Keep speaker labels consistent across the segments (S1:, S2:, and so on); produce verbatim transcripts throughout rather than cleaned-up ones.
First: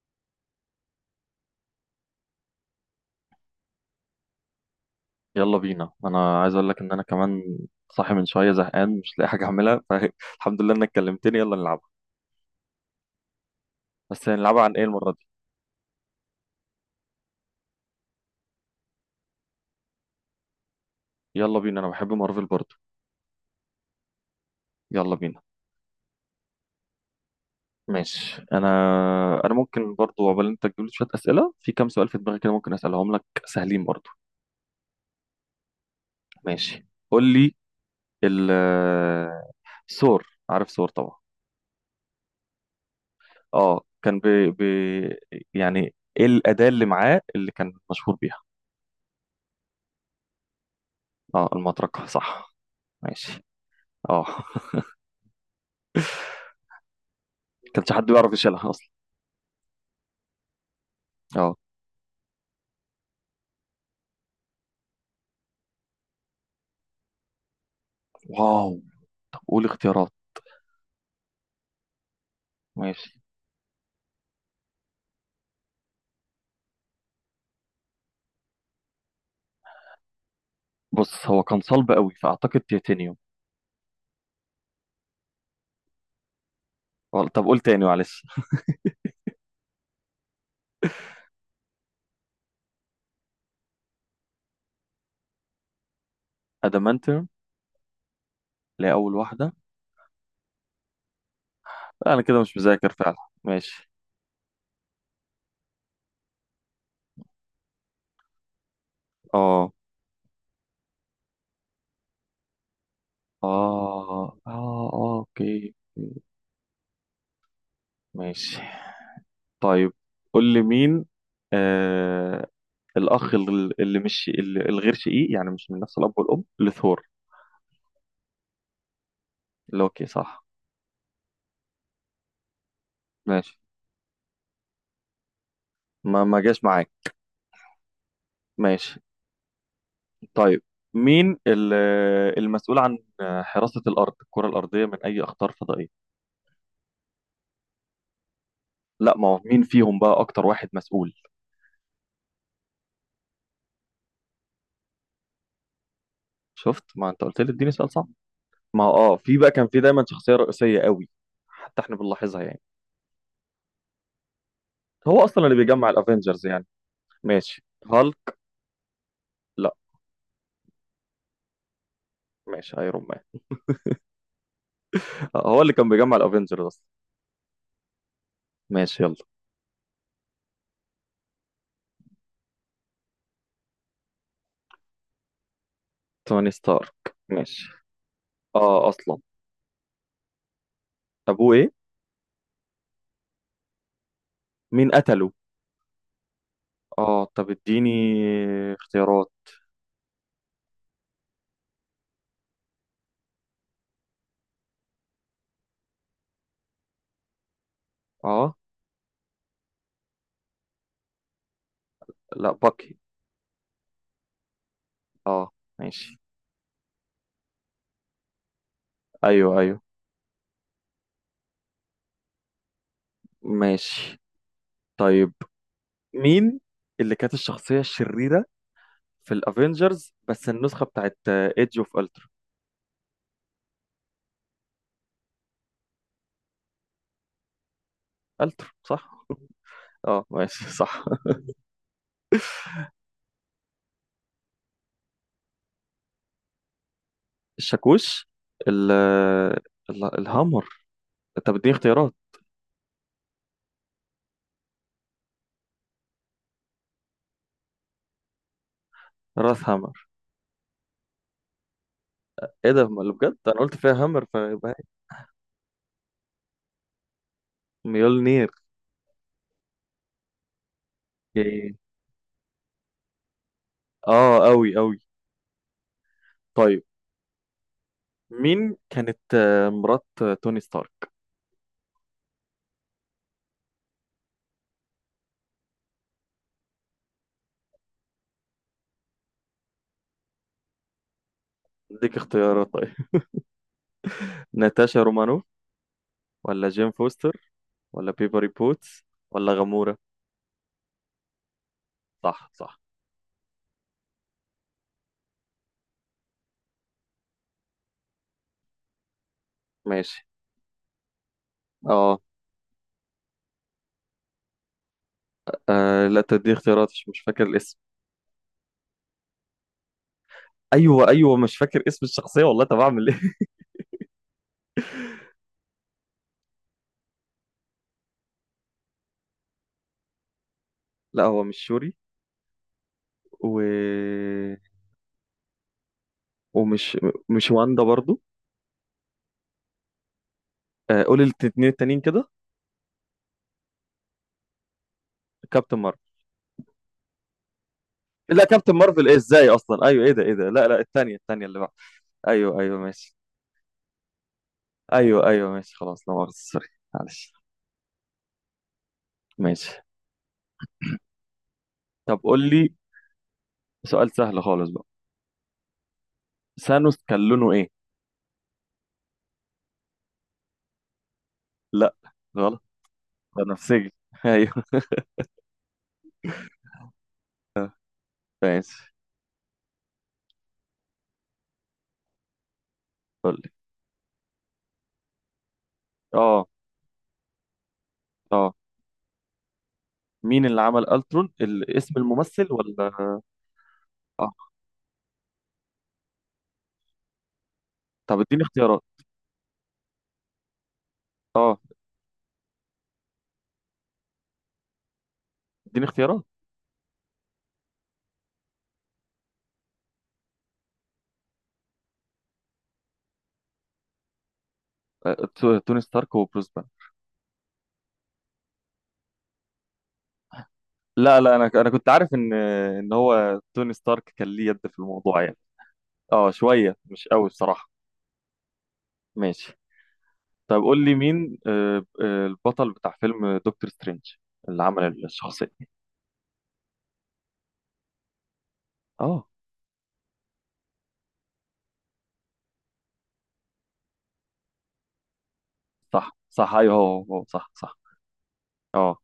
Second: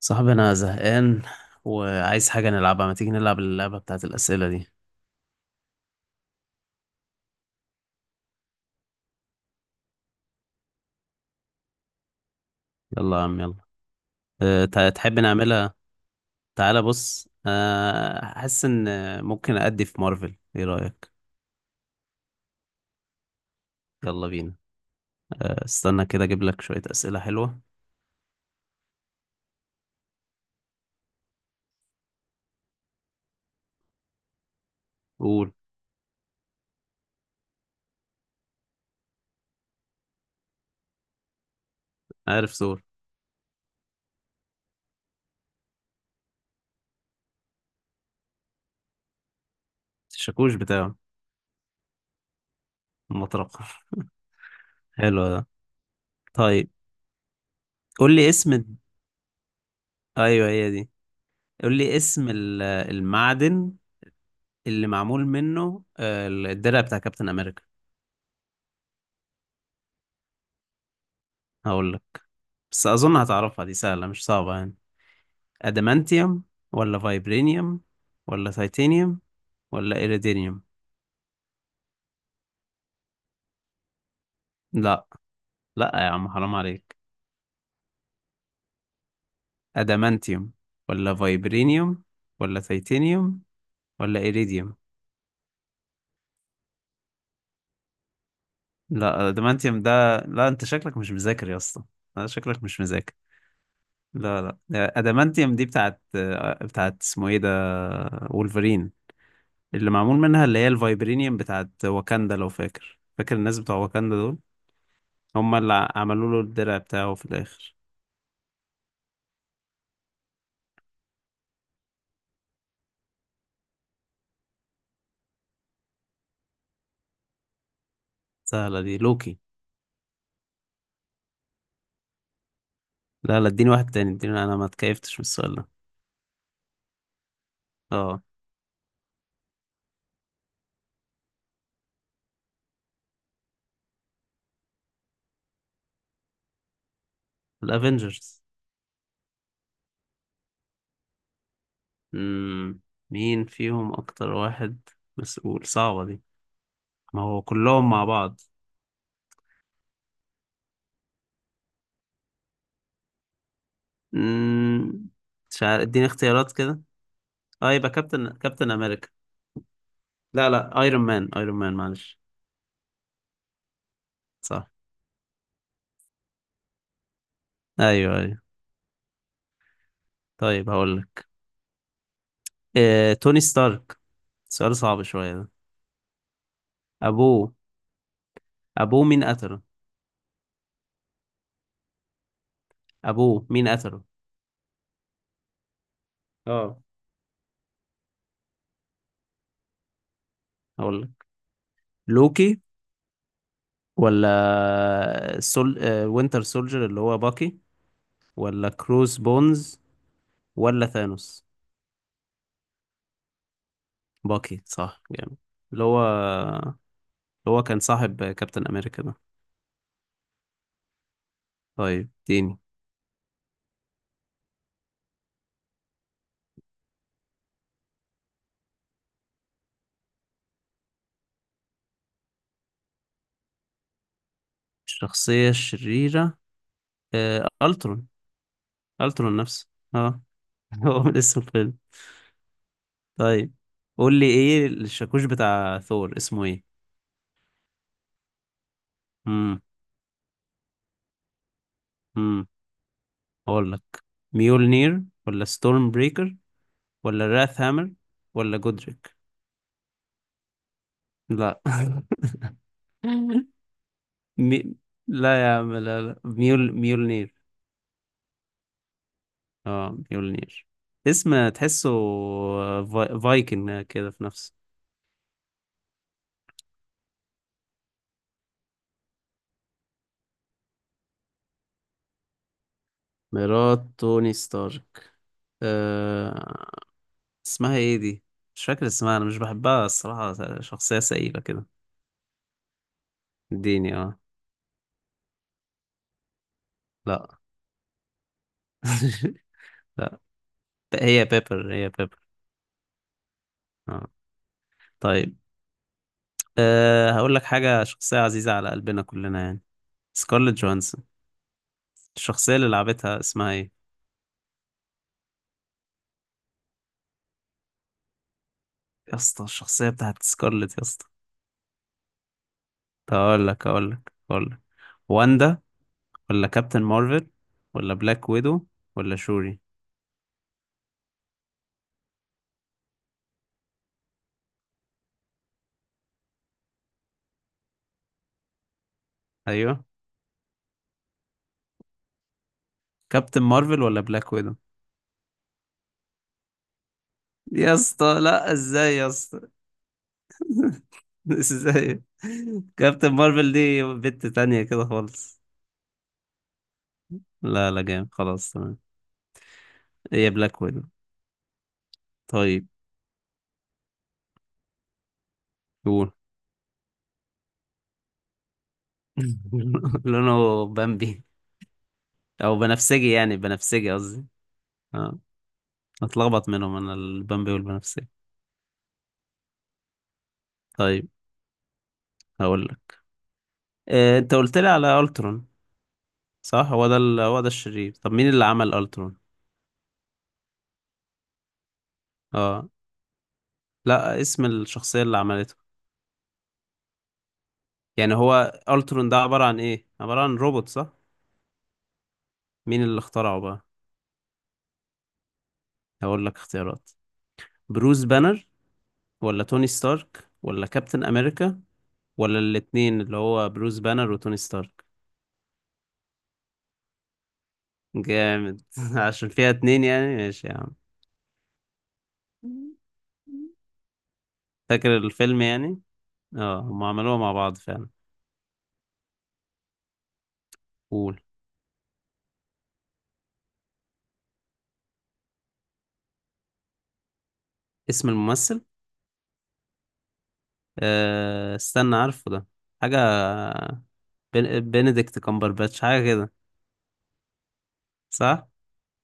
S1: صاحبي انا زهقان، وعايز حاجة نلعبها، ما تيجي نلعب اللعبة بتاعت الأسئلة دي؟
S2: يلا بينا، انا عايز اقول لك ان انا كمان صاحي من شويه، زهقان مش لاقي حاجه اعملها فالحمد لله انك كلمتني، يلا نلعبها.
S1: يلا يا عم يلا.
S2: بس هنلعبها
S1: أه
S2: عن ايه
S1: تع-
S2: المره
S1: تحب
S2: دي؟
S1: نعملها؟ تعالى بص. أه حاسس ان ممكن أدي في مارفل، ايه رأيك؟
S2: يلا بينا، انا بحب مارفل برضو.
S1: يلا بينا.
S2: يلا بينا،
S1: أه استنى كده، اجيب لك شوية أسئلة حلوة.
S2: ماشي. انا انا ممكن برضو، عقبال انت تجيب لي شويه اسئله، في كام سؤال في دماغي كده ممكن اسالهم لك سهلين برضو.
S1: قول.
S2: ماشي، قول لي. ال سور. عارف سور طبعا.
S1: عارف ثور؟
S2: اه، كان ب... ب... يعني ايه الاداه اللي معاه اللي كان مشهور بيها؟
S1: الشاكوش بتاعه.
S2: اه، المطرقه صح. ماشي،
S1: المطرقة
S2: اه.
S1: حلو ده. طيب،
S2: كانش حد
S1: قول لي
S2: بيعرف
S1: اسم
S2: يشيلها
S1: الد-.
S2: اصلا؟
S1: ايوه هي دي.
S2: اه،
S1: قول لي اسم ال- المعدن اللي معمول منه آه، الدرع بتاع كابتن امريكا.
S2: واو. طب قول اختيارات.
S1: هقول لك، بس
S2: ماشي،
S1: أظن هتعرفها، دي سهلة مش صعبة يعني. أدمانتيوم، ولا فايبرينيوم، ولا تيتانيوم، ولا إيريدينيوم؟
S2: بص هو كان صلب قوي فاعتقد تيتانيوم.
S1: لا، لا يا عم حرام عليك.
S2: وال- طب قول تاني معلش.
S1: أدمانتيوم، ولا فايبرينيوم، ولا تيتانيوم، ولا إيريديوم؟
S2: ادمانتيوم، اللي هي اول
S1: لا،
S2: واحده.
S1: أدمانتيوم ده، لا أنت شكلك مش مذاكر يا اسطى.
S2: لا، انا
S1: لا،
S2: كده مش
S1: شكلك مش
S2: مذاكر
S1: مذاكر.
S2: فعلا. ماشي،
S1: لا، لا أدمانتيوم دي بتاعت بتاعت اسمه إيه ده، وولفرين،
S2: اه
S1: اللي معمول منها، اللي هي الفايبرينيوم بتاعت واكاندا، لو فاكر، فاكر
S2: اه
S1: الناس بتوع واكاندا
S2: اه،
S1: دول.
S2: آه،
S1: هما
S2: اوكي.
S1: اللي عملوا له الدرع بتاعه في الاخر.
S2: ماشي، طيب قول لي مين آه الاخ، ال- اللي مش اللي الغير شقيق، يعني مش من نفس الاب والام لثور.
S1: سهلة دي، لوكي.
S2: لوكي صح.
S1: لا، لا
S2: ماشي،
S1: اديني واحد تاني، اديني، انا ما اتكيفتش من السؤال ده.
S2: ما ما جاش معاك.
S1: اه.
S2: ماشي، طيب مين ال- المسؤول عن حراسة الأرض، الكرة الأرضية، من أي أخطار فضائية؟
S1: الافينجرز.
S2: لا، ما هو مين فيهم بقى أكتر واحد مسؤول؟
S1: امم. مين فيهم اكتر واحد مسؤول؟ صعبة دي.
S2: شفت، ما
S1: ما
S2: أنت قلت
S1: هو
S2: لي اديني سؤال
S1: كلهم مع
S2: صعب.
S1: بعض.
S2: ما هو آه في بقى، كان في دايما شخصية رئيسية قوي، حتى إحنا بنلاحظها يعني.
S1: امم.
S2: هو أصلا اللي
S1: مش عارف،
S2: بيجمع
S1: اديني
S2: الأفينجرز
S1: اختيارات
S2: يعني.
S1: كده.
S2: ماشي،
S1: اه يبقى كابتن
S2: هالك.
S1: كابتن امريكا.
S2: لا،
S1: لا، لا ايرون مان، ايرون مان معلش.
S2: ماشي ايرون مان.
S1: صح.
S2: آه، هو اللي كان بيجمع الأفينجرز أصلا.
S1: ايوه، ايوه
S2: ماشي يلا.
S1: طيب هقول لك. إيه، توني ستارك. سؤال صعب شوية ده.
S2: توني ستارك.
S1: ابوه.
S2: ماشي. آه
S1: ابوه
S2: أصلا.
S1: مين قتله.
S2: أبوه إيه؟
S1: ابوه مين قتله.
S2: مين قتله؟
S1: اه.
S2: آه، طب اديني اختيارات.
S1: اقول لك، لوكي، ولا سول آه، وينتر سولجر اللي هو باكي،
S2: آه.
S1: ولا كروس بونز، ولا ثانوس؟
S2: لا، باكي.
S1: باكي صح جامد.
S2: آه.
S1: اللي هو
S2: ماشي.
S1: اللي هو كان صاحب كابتن امريكا ده.
S2: ايوه ايوه،
S1: طيب اديني.
S2: ماشي. طيب، مين اللي كانت الشخصية الشريرة في الافينجرز، بس النسخة بتاعت ايدج اوف التر؟
S1: الشخصية الشريرة آه، الترون.
S2: التر صح.
S1: الترون نفسه. اه.
S2: اه، ماشي
S1: هو
S2: صح.
S1: من اسم الفيلم. طيب، قول لي ايه الشاكوش بتاع ثور، اسمه ايه؟
S2: الشاكوش. ال
S1: امم.
S2: ال- الهامر. طب اديني اختيارات.
S1: امم. اقول لك، ميولنير، ولا ستورم بريكر، ولا راث هامر، ولا جودريك؟
S2: راس هامر.
S1: لا.
S2: ايه ده؟ ما اللي بجد انا قلت فيها هامر فيبقى
S1: مي...
S2: هي.
S1: لا يا عم، لا لا ميول ميولنير.
S2: ميولنير.
S1: اه ميولنير. اسم
S2: إيه.
S1: تحسه في... فايكنج كده في
S2: اه،
S1: نفسه.
S2: اوي اوي. طيب مين كانت آه، مرات آه، توني ستارك؟
S1: مرات توني ستارك. أه... اسمها ايه دي؟ مش فاكر اسمها، انا مش بحبها الصراحة، شخصية سئيلة كده.
S2: اديك اختيارات طيب.
S1: اديني اه.
S2: ناتاشا رومانوف، ولا جيم
S1: لا.
S2: فوستر، ولا بيبري بوتس، ولا غامورة؟
S1: لا. هي بيبر، هي بيبر.
S2: صح صح.
S1: اه. طيب. أه... هقول لك حاجة، شخصية عزيزة على قلبنا كلنا يعني،
S2: ماشي،
S1: سكارلت جوهانسون.
S2: اه.
S1: الشخصية اللي لعبتها اسمها ايه؟
S2: آه، لا تدي اختيارات، مش مش فاكر الاسم.
S1: يا اسطى الشخصية بتاعت سكارلت يا اسطى.
S2: ايوه ايوه، مش فاكر اسم الشخصيه والله، طب اعمل
S1: طب
S2: ايه؟
S1: اقول لك اقول لك اقول لك واندا، ولا كابتن مارفل، ولا بلاك ويدو، ولا شوري؟
S2: لا، هو مش شوري. و... ومش مش واندا برضو.
S1: ايوه.
S2: آه، قول الاثنين التانيين كده.
S1: كابتن مارفل ولا بلاك ويدو؟
S2: كابتن مارفل.
S1: يا اسطى
S2: لا،
S1: لا،
S2: كابتن
S1: ازاي يا
S2: مارفل ايه
S1: اسطى.
S2: ازاي اصلا؟ ايوه، ايه ده؟ ايه ده؟ لا لا، الثانيه الثانيه اللي بعد.
S1: ازاي.
S2: ايوه ايوه،
S1: كابتن
S2: ماشي.
S1: مارفل دي بنت تانية كده
S2: ايوه
S1: خالص.
S2: ايوه ماشي، خلاص لا مؤاخذه سوري معلش.
S1: لا، لا جامد خلاص تمام.
S2: ماشي،
S1: هي بلاك ويدو.
S2: طب قول
S1: طيب
S2: لي سؤال سهل خالص بقى.
S1: قول.
S2: ثانوس كان لونه ايه؟
S1: لونه بامبي.
S2: لا،
S1: او
S2: غلط.
S1: بنفسجي يعني،
S2: بنفسجي
S1: بنفسجي قصدي.
S2: ايوه.
S1: اه. اتلخبط منهم انا، البامبي والبنفسجي.
S2: ماشي،
S1: طيب هقول لك،
S2: قول لي.
S1: آه، انت قلت لي على الترون.
S2: اه
S1: صح، هو ده ال... هو ده الشرير، طب مين اللي
S2: اه.
S1: عمل الترون؟
S2: مين اللي عمل الترون، ال- اسم الممثل
S1: اه،
S2: ولا؟
S1: لا اسم
S2: اه،
S1: الشخصية اللي عملته، يعني
S2: طب اديني
S1: هو
S2: اختيارات.
S1: الترون ده عبارة عن ايه، عبارة عن روبوت صح؟
S2: اه،
S1: مين اللي اخترعه بقى؟
S2: اديني اختيارات.
S1: هقول لك اختيارات. بروس بانر، ولا توني ستارك، ولا كابتن امريكا، ولا الاتنين اللي هو بروس بانر وتوني ستارك؟
S2: آه، تو- توني ستارك وبروس بان.
S1: جامد عشان فيها اتنين يعني، ماشي يا عم.
S2: لا لا، انا انا كنت عارف ان ان هو توني ستارك كان ليه يد في
S1: فاكر
S2: الموضوع يعني.
S1: الفيلم يعني.
S2: اه،
S1: اه
S2: شويه
S1: هم
S2: مش
S1: عملوها
S2: قوي
S1: مع بعض
S2: بصراحه.
S1: فعلا.
S2: ماشي، طب قول لي
S1: قول.
S2: مين آه، آه، البطل بتاع فيلم دكتور سترينج؟ اللي عمل الشخصيه.
S1: اسم الممثل.
S2: اه
S1: آه، استنى، عارفه ده. حاجة بن- بنديكت كامبرباتش، حاجة
S2: صح
S1: كده.
S2: صح، ايوه هو هو هو، صح صح.
S1: صح؟
S2: اه،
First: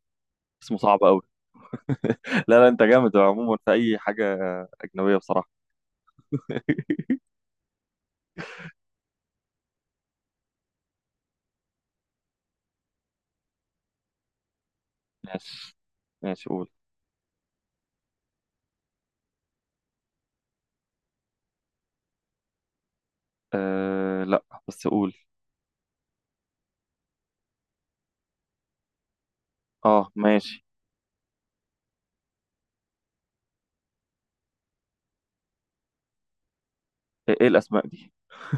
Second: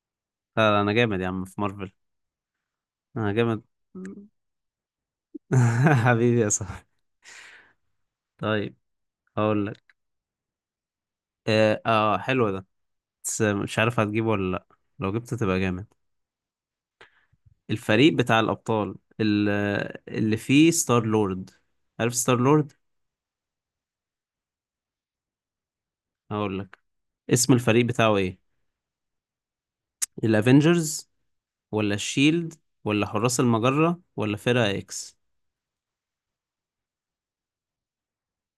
S1: لا،
S2: اسمه
S1: لا، أنا
S2: صعب قوي.
S1: جامد يا عم في مارفل.
S2: لا لا، انت جامد
S1: أنا
S2: عموما
S1: جامد.
S2: في اي حاجه اجنبيه بصراحه.
S1: حبيبي يا صاحبي. طيب هقول لك، آه, آه حلو ده، بس مش عارف هتجيبه ولا لأ، لو جبته تبقى
S2: ماشي
S1: جامد.
S2: ماشي، قول.
S1: الفريق بتاع الأبطال، ال- اللي فيه ستار لورد، عارف ستار لورد؟
S2: أه، لا بس قول.
S1: هقول لك. اسم الفريق بتاعه إيه؟
S2: اه، ماشي.
S1: الأفينجرز، ولا الشيلد، ولا حراس المجرة، ولا فرقة إكس؟
S2: ايه إيه الاسماء دي؟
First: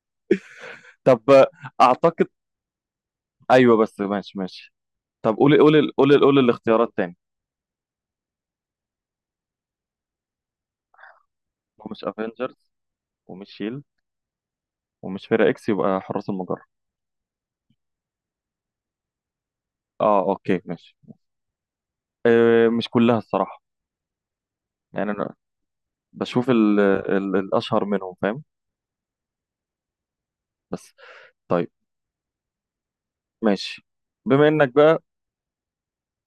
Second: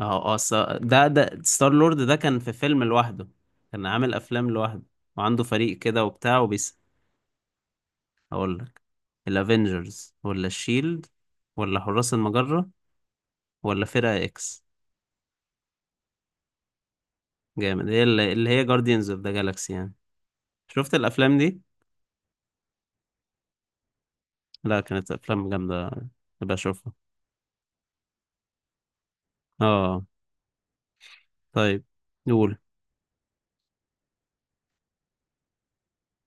S1: اه اه الص- ده
S2: طب
S1: ده
S2: آه،
S1: ستار لورد ده
S2: اعتقد،
S1: كان في فيلم لوحده،
S2: ايوه
S1: كان
S2: بس
S1: عامل
S2: ماشي
S1: افلام
S2: ماشي.
S1: لوحده،
S2: طب
S1: وعنده
S2: قولي قولي
S1: فريق
S2: ال-
S1: كده
S2: قولي
S1: وبتاع
S2: قولي
S1: وبيس.
S2: الاختيارات تاني.
S1: اقول لك، الافينجرز، ولا الشيلد، ولا
S2: هو مش
S1: حراس المجرة،
S2: افنجرز ومش شيل
S1: ولا فرقة اكس؟
S2: ومش فرقة اكس، يبقى حراس المجرة.
S1: جامد، هي اللي اللي هي جارديانز اوف ذا جالاكسي يعني.
S2: اه اوكي
S1: شفت
S2: ماشي.
S1: الافلام دي؟
S2: أه، مش كلها الصراحة.
S1: لا
S2: يعني
S1: كانت
S2: انا
S1: افلام جامدة،
S2: بشوف
S1: تبقى
S2: ال
S1: اشوفها.
S2: ال الاشهر منهم، فاهم؟
S1: اه.
S2: بس. طيب،
S1: طيب. نقول.
S2: ماشي. بما انك بقى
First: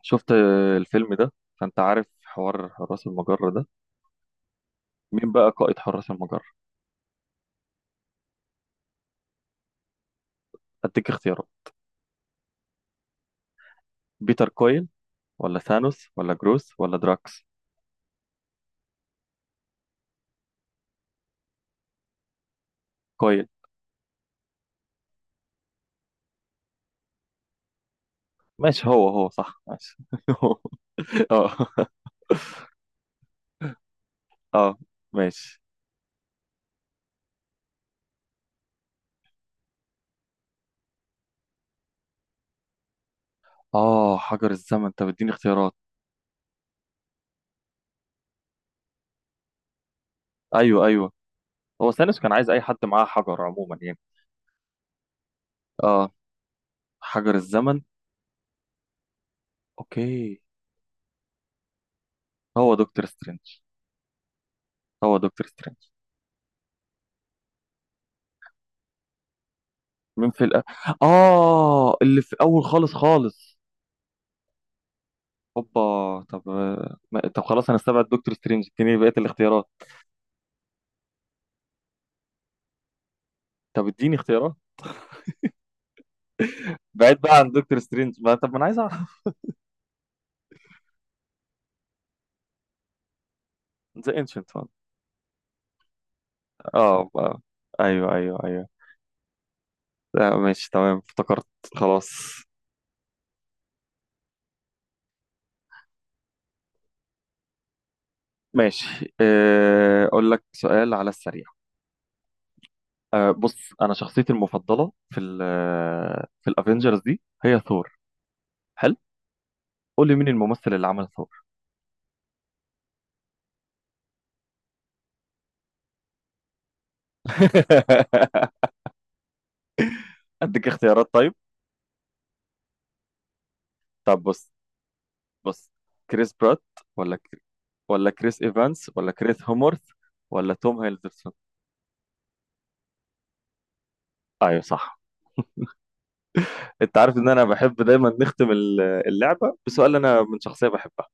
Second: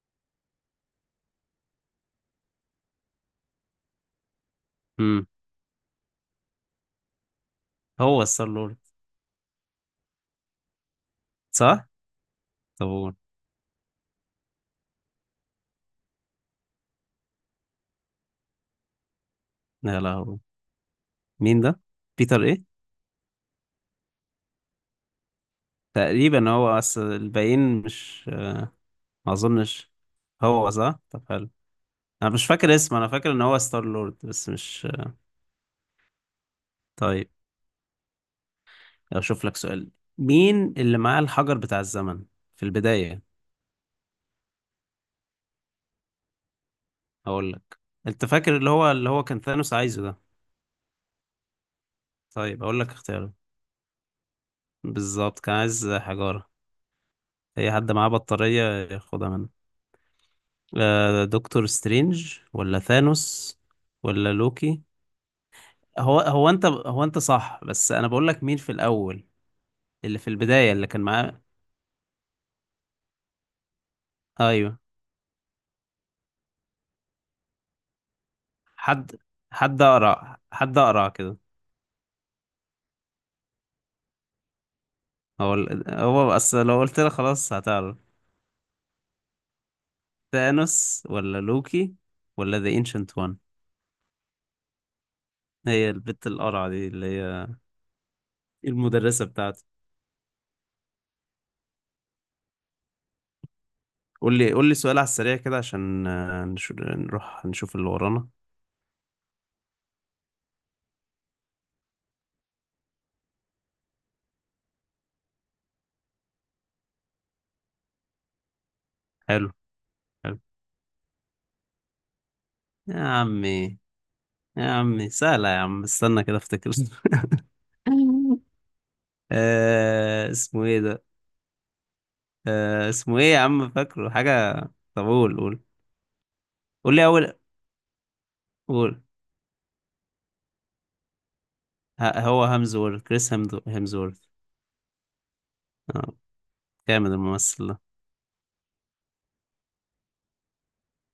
S2: شفت آه، الفيلم ده، فانت عارف حوار حراس المجرة ده،
S1: امم.
S2: مين بقى قائد حراس المجرة؟
S1: هو ستار لورد.
S2: اديك اختيارات.
S1: صح. طب قول.
S2: بيتر كويل، ولا ثانوس، ولا جروس، ولا دراكس؟
S1: لا، لا هو. مين ده، بيتر ايه؟
S2: كويل.
S1: تقريبا هو اصل الباقيين مش.
S2: ماشي هو هو
S1: ما
S2: صح،
S1: اظنش.
S2: ماشي هو.
S1: هو صح، طب حلو.
S2: اه
S1: انا مش فاكر اسمه، انا فاكر ان هو ستار لورد بس
S2: اه،
S1: مش.
S2: ماشي.
S1: طيب اشوف لك سؤال. مين اللي معاه الحجر بتاع الزمن في البداية؟
S2: اه، حجر الزمن، انت بتديني اختيارات؟
S1: اقول لك، انت فاكر اللي هو اللي هو كان ثانوس عايزه ده.
S2: ايوه ايوه. هو ثانوس كان عايز اي
S1: طيب
S2: حد
S1: اقول لك
S2: معاه
S1: اختياره،
S2: حجر عموما يعني.
S1: بالظبط كان عايز
S2: اه،
S1: حجارة،
S2: حجر
S1: اي
S2: الزمن.
S1: حد معاه بطارية ياخدها منه.
S2: اوكي.
S1: آه، دكتور سترينج،
S2: هو
S1: ولا
S2: دكتور سترينج.
S1: ثانوس، ولا لوكي؟
S2: هو دكتور سترينج.
S1: هو هو انت هو انت صح، بس انا بقول لك مين في الاول، اللي في
S2: مين في الأ...
S1: البداية اللي كان معاه.
S2: اه، اللي في اول خالص خالص.
S1: ايوه.
S2: هوبا. طب آه، ما- طب خلاص، انا استبعد دكتور سترينج، اديني
S1: حد
S2: بقيه الاختيارات.
S1: حد اقرا حد اقرا كده.
S2: طب اديني اختيارات.
S1: هو ال- هو بس لو قلت لك
S2: بعيد بقى عن
S1: خلاص
S2: دكتور
S1: هتعرف.
S2: سترينج، ما طب ما انا عايز اعرف.
S1: ثانوس، ولا لوكي، ولا ذا انشنت وان؟
S2: ذا انشنت.
S1: هي البت القرعة دي، اللي
S2: اه بقى.
S1: هي
S2: ايوه ايوه ايوه.
S1: المدرسة بتاعتي.
S2: لا، ماشي تمام، افتكرت. خلاص،
S1: قول لي قول لي سؤال على السريع كده، عشان آه، نشو- نروح نشوف اللي ورانا.
S2: ماشي. آه، اقول لك سؤال على السريع. أه بص، انا شخصيتي المفضله في ال في الافينجرز دي هي ثور. حلو،
S1: حلو
S2: قول لي مين
S1: حلو
S2: الممثل اللي عمل ثور.
S1: يا عمي يا عمي. سهلة يا عم، استنى كده افتكر آه اسمه
S2: اديك
S1: ايه ده.
S2: اختيارات طيب.
S1: آه اسمه ايه يا عم، فاكره
S2: طب بص
S1: حاجة. طب قول قول.
S2: بص، كريس برات،
S1: قول لي
S2: ولا
S1: اول.
S2: كر... ولا كريس ايفانس،
S1: قول.
S2: ولا كريس هومورث، ولا توم هيلدرسون؟
S1: ه- هو هامزورث، كريس هامدو- هامزورث.
S2: ايوه صح.
S1: اه.
S2: انت
S1: جامد
S2: عارف ان انا
S1: الممثل
S2: بحب
S1: ده.
S2: دايما نختم ال- اللعبه بسؤال انا من شخصيه بحبها.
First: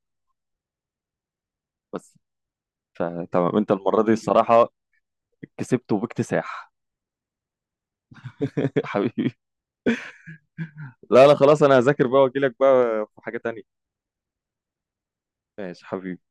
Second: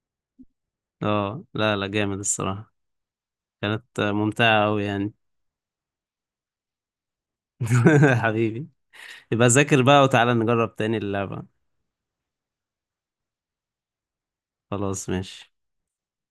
S1: اه، لا لا
S2: بس،
S1: جامد الصراحة.
S2: فتمام، انت
S1: كانت
S2: المره دي
S1: ممتعة
S2: الصراحه
S1: أوي يعني.
S2: كسبت وباكتساح.
S1: حبيبي.
S2: حبيبي.
S1: يبقى ذاكر بقى، وتعالى نجرب تاني
S2: لا لا،
S1: اللعبة.
S2: خلاص انا هذاكر بقى واجي لك بقى في حاجه تانية.
S1: خلاص ماشي.
S2: ماشي حبيبي.